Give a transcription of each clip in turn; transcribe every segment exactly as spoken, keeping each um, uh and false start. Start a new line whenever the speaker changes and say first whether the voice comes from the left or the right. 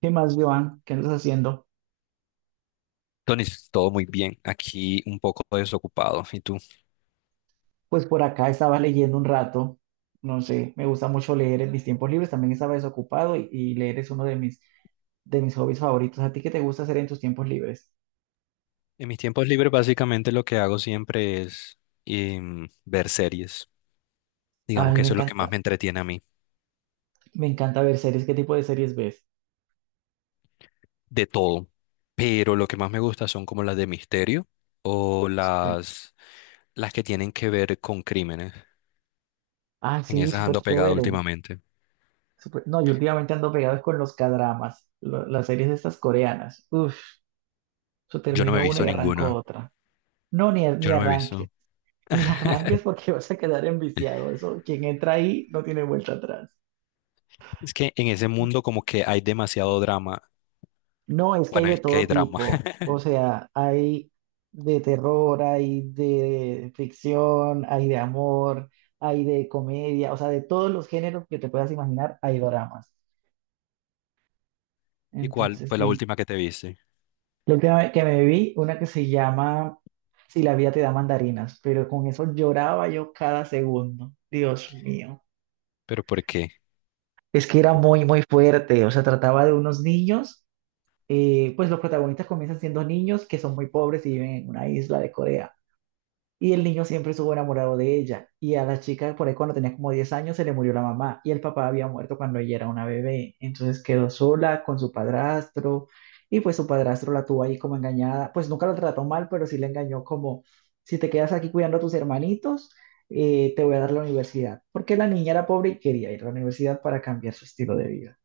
right: ¿Qué más, Joan? ¿Qué andas haciendo?
left: Tony, todo muy bien. Aquí un poco desocupado. ¿Y tú?
right: Pues por acá estaba leyendo un rato, no sé, me gusta mucho leer en mis tiempos libres, también estaba desocupado y, y leer es uno de mis, de mis hobbies favoritos. ¿A ti qué te gusta hacer en tus tiempos libres?
left: En mis tiempos libres básicamente lo que hago siempre es em, ver series. Digamos
right: Ay,
left: que
right: me
left: eso es lo que más
right: encanta,
left: me entretiene a mí,
right: me encanta ver series. ¿Qué tipo de series ves?
left: de todo. Pero lo que más me gusta son como las de misterio o
right: Sí.
left: las, las que tienen que ver con crímenes.
right: Ah,
left: En
right: sí,
left: esas
right: súper
left: ando pegado
right: chévere.
left: últimamente.
right: súper- No, yo últimamente ando pegado con los cadramas, las series estas coreanas. Uf, yo
left: Yo no me he
right: termino una
left: visto
right: y arranco
left: ninguna.
right: otra. No, ni, ni
left: Yo no me he
right: arranque.
left: visto.
right: Me arranques porque vas a quedar enviciado. Eso, quien entra ahí no tiene vuelta atrás.
left: Es que en ese mundo como que hay demasiado drama.
right: No, es que hay
left: Bueno, es
right: de
left: que
right: todo
left: hay drama.
right: tipo. O sea, hay de terror, hay de ficción, hay de amor, hay de comedia. O sea, de todos los géneros que te puedas imaginar, hay doramas.
left: ¿Y cuál
right: Entonces,
left: fue la
right: sí.
left: última que te viste?
right: La última vez que me vi, una que se llama Si la vida te da mandarinas, pero con eso lloraba yo cada segundo. Dios mío.
left: ¿Pero por qué?
right: Es que era muy, muy fuerte. O sea, trataba de unos niños, eh, pues los protagonistas comienzan siendo niños que son muy pobres y viven en una isla de Corea. Y el niño siempre estuvo enamorado de ella. Y a la chica, por ahí cuando tenía como diez años, se le murió la mamá. Y el papá había muerto cuando ella era una bebé. Entonces quedó sola con su padrastro. Y pues su padrastro la tuvo ahí como engañada. Pues nunca la trató mal, pero sí le engañó como: si te quedas aquí cuidando a tus hermanitos, eh, te voy a dar la universidad. Porque la niña era pobre y quería ir a la universidad para cambiar su estilo de vida.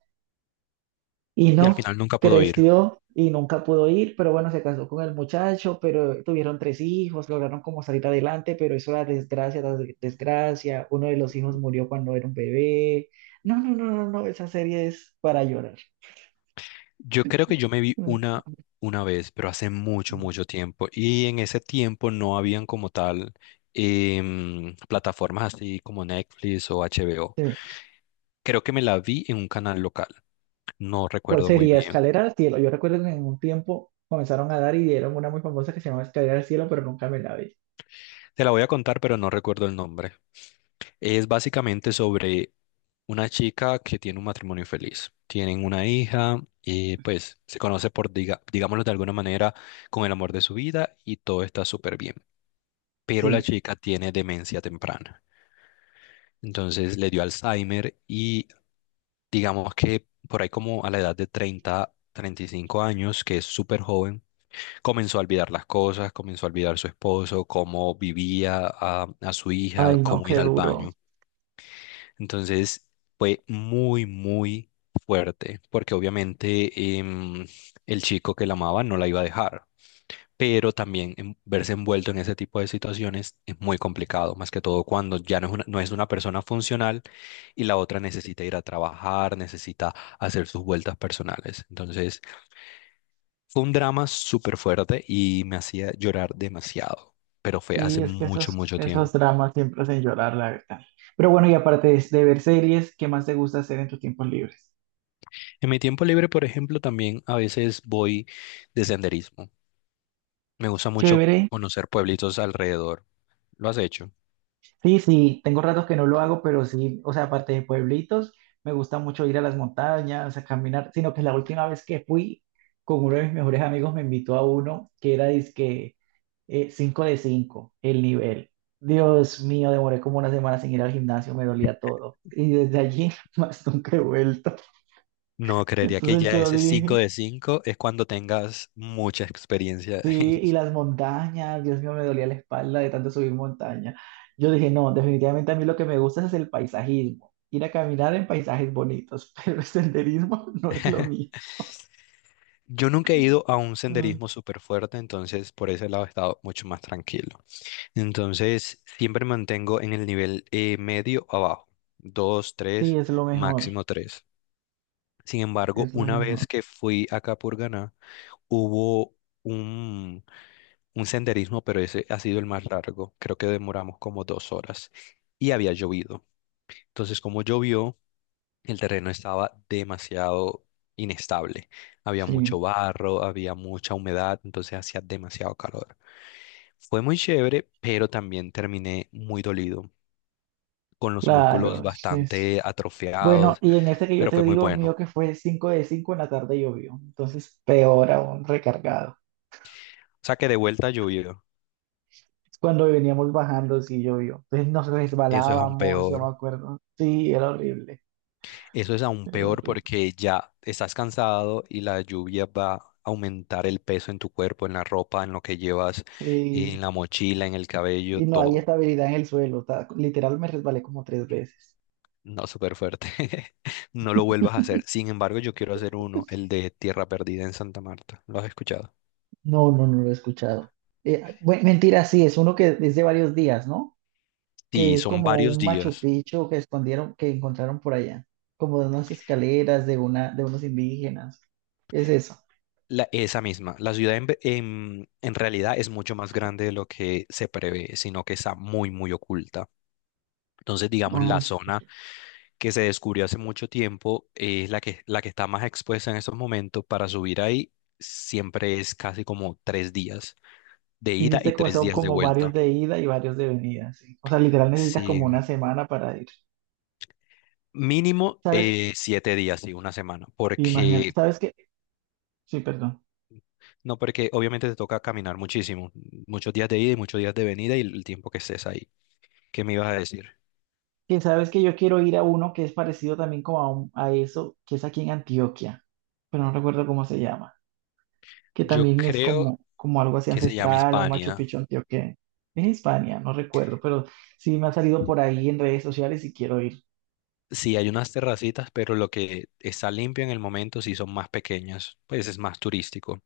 right: Y
left: Y al
right: no,
left: final nunca pudo ir.
right: creció y nunca pudo ir, pero bueno, se casó con el muchacho, pero tuvieron tres hijos, lograron como salir adelante, pero eso era desgracia, tras desgracia. Uno de los hijos murió cuando era un bebé. No, no, no, no, no, esa serie es para llorar.
left: Yo creo que yo me vi
right: Mm.
left: una, una vez, pero hace mucho, mucho tiempo. Y en ese tiempo no habían como tal em, plataformas así como Netflix o H B O.
right: Sí.
left: Creo que me la vi en un canal local. No
right: ¿Cuál
left: recuerdo muy
right: sería?
left: bien.
right: Escalera al cielo. Yo recuerdo que en un tiempo comenzaron a dar y dieron una muy famosa que se llamaba Escalera al cielo, pero nunca me la vi.
left: Te la voy a contar, pero no recuerdo el nombre. Es básicamente sobre una chica que tiene un matrimonio feliz. Tienen una hija y pues se conoce por, diga- digámoslo de alguna manera, con el amor de su vida y todo está súper bien. Pero la
right: Sí.
left: chica tiene demencia temprana. Entonces le dio Alzheimer y digamos que por ahí como a la edad de treinta, treinta y cinco años, que es súper joven. Comenzó a olvidar las cosas, comenzó a olvidar su esposo, cómo vivía a, a su hija,
right: Ay, no,
left: cómo
right: qué
left: ir al
right: duro.
left: baño. Entonces fue muy, muy fuerte, porque obviamente em, el chico que la amaba no la iba a dejar, pero también em, verse envuelto en ese tipo de situaciones es muy complicado, más que todo cuando ya no es una, no es una persona funcional y la otra necesita ir a trabajar, necesita hacer sus vueltas personales. Entonces. Fue un drama súper fuerte y me hacía llorar demasiado, pero fue hace
right: Sí, es que
left: mucho,
right: esos,
left: mucho
right: esos
left: tiempo.
right: dramas siempre hacen llorar, la verdad. Pero bueno, y aparte de, de ver series, ¿qué más te gusta hacer en tus tiempos libres?
left: En mi tiempo libre, por ejemplo, también a veces voy de senderismo. Me gusta mucho
right: Chévere.
left: conocer pueblitos alrededor. ¿Lo has hecho?
right: Sí, sí, tengo ratos que no lo hago, pero sí, o sea, aparte de pueblitos, me gusta mucho ir a las montañas, a caminar, sino que la última vez que fui, con uno de mis mejores amigos me invitó a uno que era dizque, eh, cinco de cinco, el nivel. Dios mío, demoré como una semana sin ir al gimnasio, me dolía todo. Y desde allí más nunca he vuelto.
left: No, creería que
right: Entonces
left: ya
right: yo
left: ese cinco
right: dije...
left: de cinco es cuando tengas mucha experiencia.
right: Sí, y las montañas, Dios mío, me dolía la espalda de tanto subir montaña. Yo dije, no, definitivamente a mí lo que me gusta es el paisajismo, ir a caminar en paisajes bonitos, pero el senderismo no es lo mío.
left: Yo nunca he ido a un
right: Mm,
left: senderismo súper fuerte, entonces por ese lado he estado mucho más tranquilo. Entonces, siempre mantengo en el nivel eh, medio abajo, dos,
right: sí,
left: tres,
right: es lo mejor,
left: máximo tres. Sin embargo,
right: es lo
left: una vez
right: mejor.
left: que fui acá por Ganá, hubo un, un senderismo, pero ese ha sido el más largo. Creo que demoramos como dos horas y había llovido. Entonces, como llovió, el terreno estaba demasiado inestable. Había mucho
right: Sí,
left: barro, había mucha humedad, entonces hacía demasiado calor. Fue muy chévere, pero también terminé muy dolido, con los músculos
right: claro, es que sí.
left: bastante
right: Bueno,
left: atrofiados,
right: y en este que yo
left: pero fue
right: te
left: muy
right: digo,
left: bueno.
right: mío que fue cinco de cinco, en la tarde llovió, entonces peor aún, recargado.
left: O sea que de vuelta llovió.
right: Cuando veníamos bajando, sí llovió, entonces nos
left: Eso es aún
right: resbalábamos, yo me
left: peor.
right: acuerdo. Sí, era horrible,
left: Eso es aún
right: era
left: peor
right: horrible.
left: porque ya estás cansado y la lluvia va a aumentar el peso en tu cuerpo, en la ropa, en lo que llevas,
right: Y,
left: en la mochila, en el cabello,
right: y no hay
left: todo.
right: estabilidad en el suelo. Está- literal me resbalé como tres veces.
left: No, súper fuerte. No lo vuelvas a hacer. Sin embargo, yo quiero hacer uno, el de Tierra Perdida en Santa Marta. ¿Lo has escuchado?
right: No, no, no lo he escuchado. Eh, ah, bue- mentira, sí, es uno que es de varios días, ¿no? Que
left: Sí,
right: es
left: son
right: como
left: varios
right: un Machu
left: días.
right: Picchu que escondieron, que encontraron por allá, como de unas escaleras de una, de unos indígenas. Es eso.
left: La, esa misma, la ciudad en, ve- en, en realidad es mucho más grande de lo que se prevé, sino que está muy, muy oculta. Entonces, digamos,
right: Ah,
left: la
right: es-
left: zona que se descubrió hace mucho tiempo es la que, la que está más expuesta en estos momentos. Para subir ahí siempre es casi como tres días de
right: sí,
left: ida y
right: dice que
left: tres
right: son
left: días de
right: como varios
left: vuelta.
right: de ida y varios de venida, sí. O sea, literal necesitas como
left: Sí,
right: una semana para ir.
left: mínimo
right: ¿Sabes?
left: eh, siete días, sí, una semana,
right: Imagínate,
left: porque.
right: ¿sabes qué? Sí, perdón.
left: No, porque obviamente te toca caminar muchísimo, muchos días de ida y muchos días de venida y el tiempo que estés ahí. ¿Qué me ibas a decir?
right: Que sabes que yo quiero ir a uno que es parecido también como a, un- a eso, que es aquí en Antioquia, pero no recuerdo cómo se llama, que
left: Yo
right: también es
left: creo
right: como, como algo así
left: que se llama
right: ancestral o Machu
left: Hispania.
right: Picchu antioqueño. Es España, no recuerdo, pero sí me ha salido por ahí en redes sociales y quiero ir.
left: Sí, hay unas terracitas, pero lo que está limpio en el momento sí son más pequeñas, pues es más turístico.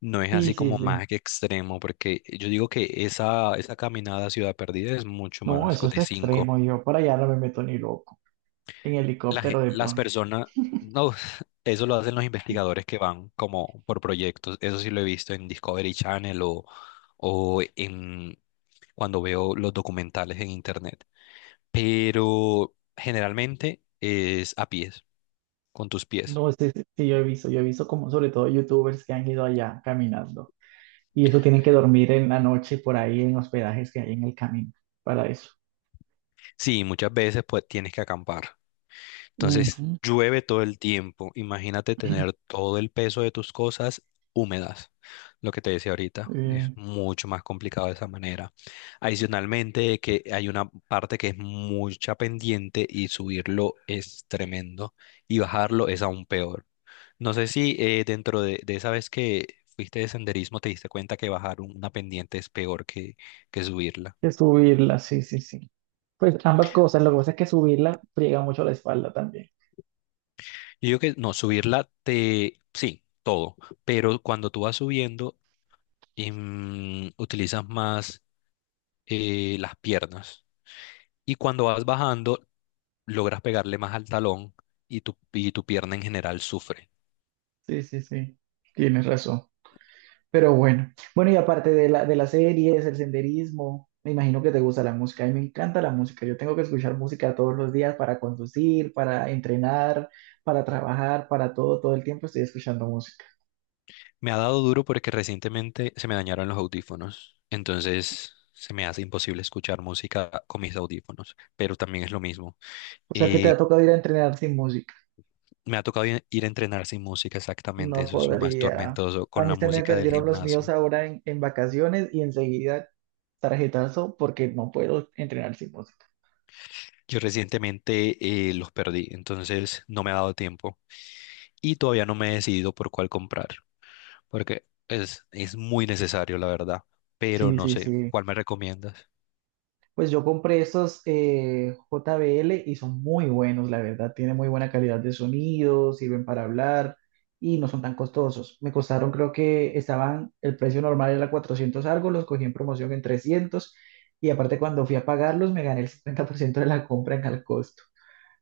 left: No es
right: Sí,
left: así
right: sí,
left: como
right: sí.
left: más que extremo, porque yo digo que esa, esa caminada a Ciudad Perdida es mucho
right: No,
left: más
right: eso
left: co-
right: es
left: de cinco.
right: extremo, yo para allá no me meto ni loco, en
left: La ge-
right: helicóptero de
left: las
right: pronto.
left: personas, no, eso lo hacen los investigadores que van como por proyectos. Eso sí lo he visto en Discovery Channel o, o en cuando veo los documentales en internet. Pero generalmente es a pies, con tus pies.
right: No sé, sí, sí, sí, yo he visto, yo he visto como sobre todo youtubers que han ido allá caminando y eso tienen que dormir en la noche por ahí en hospedajes que hay en el camino para eso.
left: Sí, muchas veces pues tienes que acampar. Entonces
right: Ujú.
left: llueve todo el tiempo. Imagínate tener todo el peso de tus cosas húmedas. Lo que te decía ahorita es
right: Eh,
left: mucho más complicado de esa manera. Adicionalmente, que hay una parte que es mucha pendiente y subirlo es tremendo y bajarlo es aún peor. No sé si eh, dentro de, de esa vez que fuiste de senderismo te diste cuenta que bajar un- una pendiente es peor que, que subirla.
right: que subirla, sí, sí, sí. Pues ambas cosas, lo que pasa es que subirla friega mucho la espalda también.
left: Yo digo que no, subirla te. Sí, todo, pero cuando tú vas subiendo em, utilizas más eh, las piernas y cuando vas bajando logras pegarle más al talón y tu, y tu pierna en general sufre.
right: Sí, sí, sí, tienes razón. Pero bueno, bueno, y aparte de la, de las series, el senderismo, me imagino que te gusta la música. A mí me encanta la música. Yo tengo que escuchar música todos los días para conducir, para entrenar, para trabajar, para todo, todo el tiempo estoy escuchando música.
left: Me ha dado duro porque recientemente se me dañaron los audífonos, entonces se me hace imposible escuchar música con mis audífonos pero también es lo mismo.
right: O sea, que te ha
left: Y
right: tocado ir a entrenar sin música.
left: me ha tocado ir ir a entrenar sin música, exactamente.
right: No
left: Eso es lo más
right: podría.
left: tormentoso
right: A
left: con
right: mí
left: la
right: se me
left: música del
right: perdieron los míos
left: gimnasio.
right: ahora en, en vacaciones y enseguida tarjetazo porque no puedo entrenar sin música.
left: Yo recientemente eh, los perdí, entonces no me ha dado tiempo y todavía no me he decidido por cuál comprar, porque es, es muy necesario, la verdad. Pero
right: Sí,
left: no
right: sí,
left: sé,
right: sí.
left: ¿cuál me recomiendas?
right: Pues yo compré estos, eh, J B L y son muy buenos, la verdad. Tienen muy buena calidad de sonido, sirven para hablar y no son tan costosos. Me costaron, creo que estaban, el precio normal era cuatrocientos algo, los cogí en promoción en trescientos, y aparte cuando fui a pagarlos me gané el cincuenta por ciento de la compra en al costo.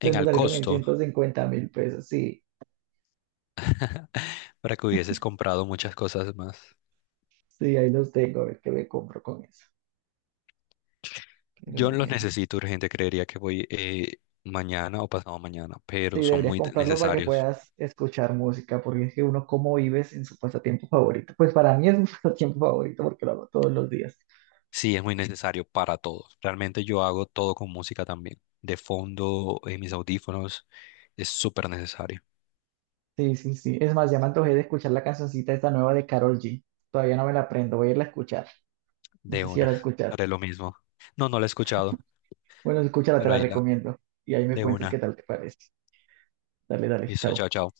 left: En
right: me
left: al
right: salieron en
left: costo,
right: ciento cincuenta mil pesos. Sí,
left: para que hubieses comprado muchas cosas más.
right: sí, ahí los tengo. A ver qué me compro con eso. Pero
left: Yo los
right: bueno.
left: necesito urgente, creería que voy eh, mañana o pasado mañana,
right: Sí,
left: pero son
right: deberías
left: muy
right: comprarlo para que
left: necesarios.
right: puedas escuchar música, porque es que uno cómo vives en su pasatiempo favorito. Pues para mí es mi pasatiempo favorito porque lo hago todos los días.
left: Sí, es muy necesario para todos. Realmente yo hago todo con música también. De fondo, en mis audífonos, es súper necesario.
right: Sí, sí, sí. Es más, ya me antojé de escuchar la cancioncita esta nueva de Karol G. Todavía no me la aprendo, voy a irla a escuchar. No
left: De
right: sé si ya
left: una.
right: la escuchar.
left: Haré lo mismo. No, no la he escuchado,
right: Bueno, escúchala, te
left: pero
right: la
left: ahí la,
right: recomiendo. Y ahí me
left: de
right: cuentas qué
left: una.
right: tal te parece. Dale, dale,
left: Listo,
right: chao.
left: chao, chao.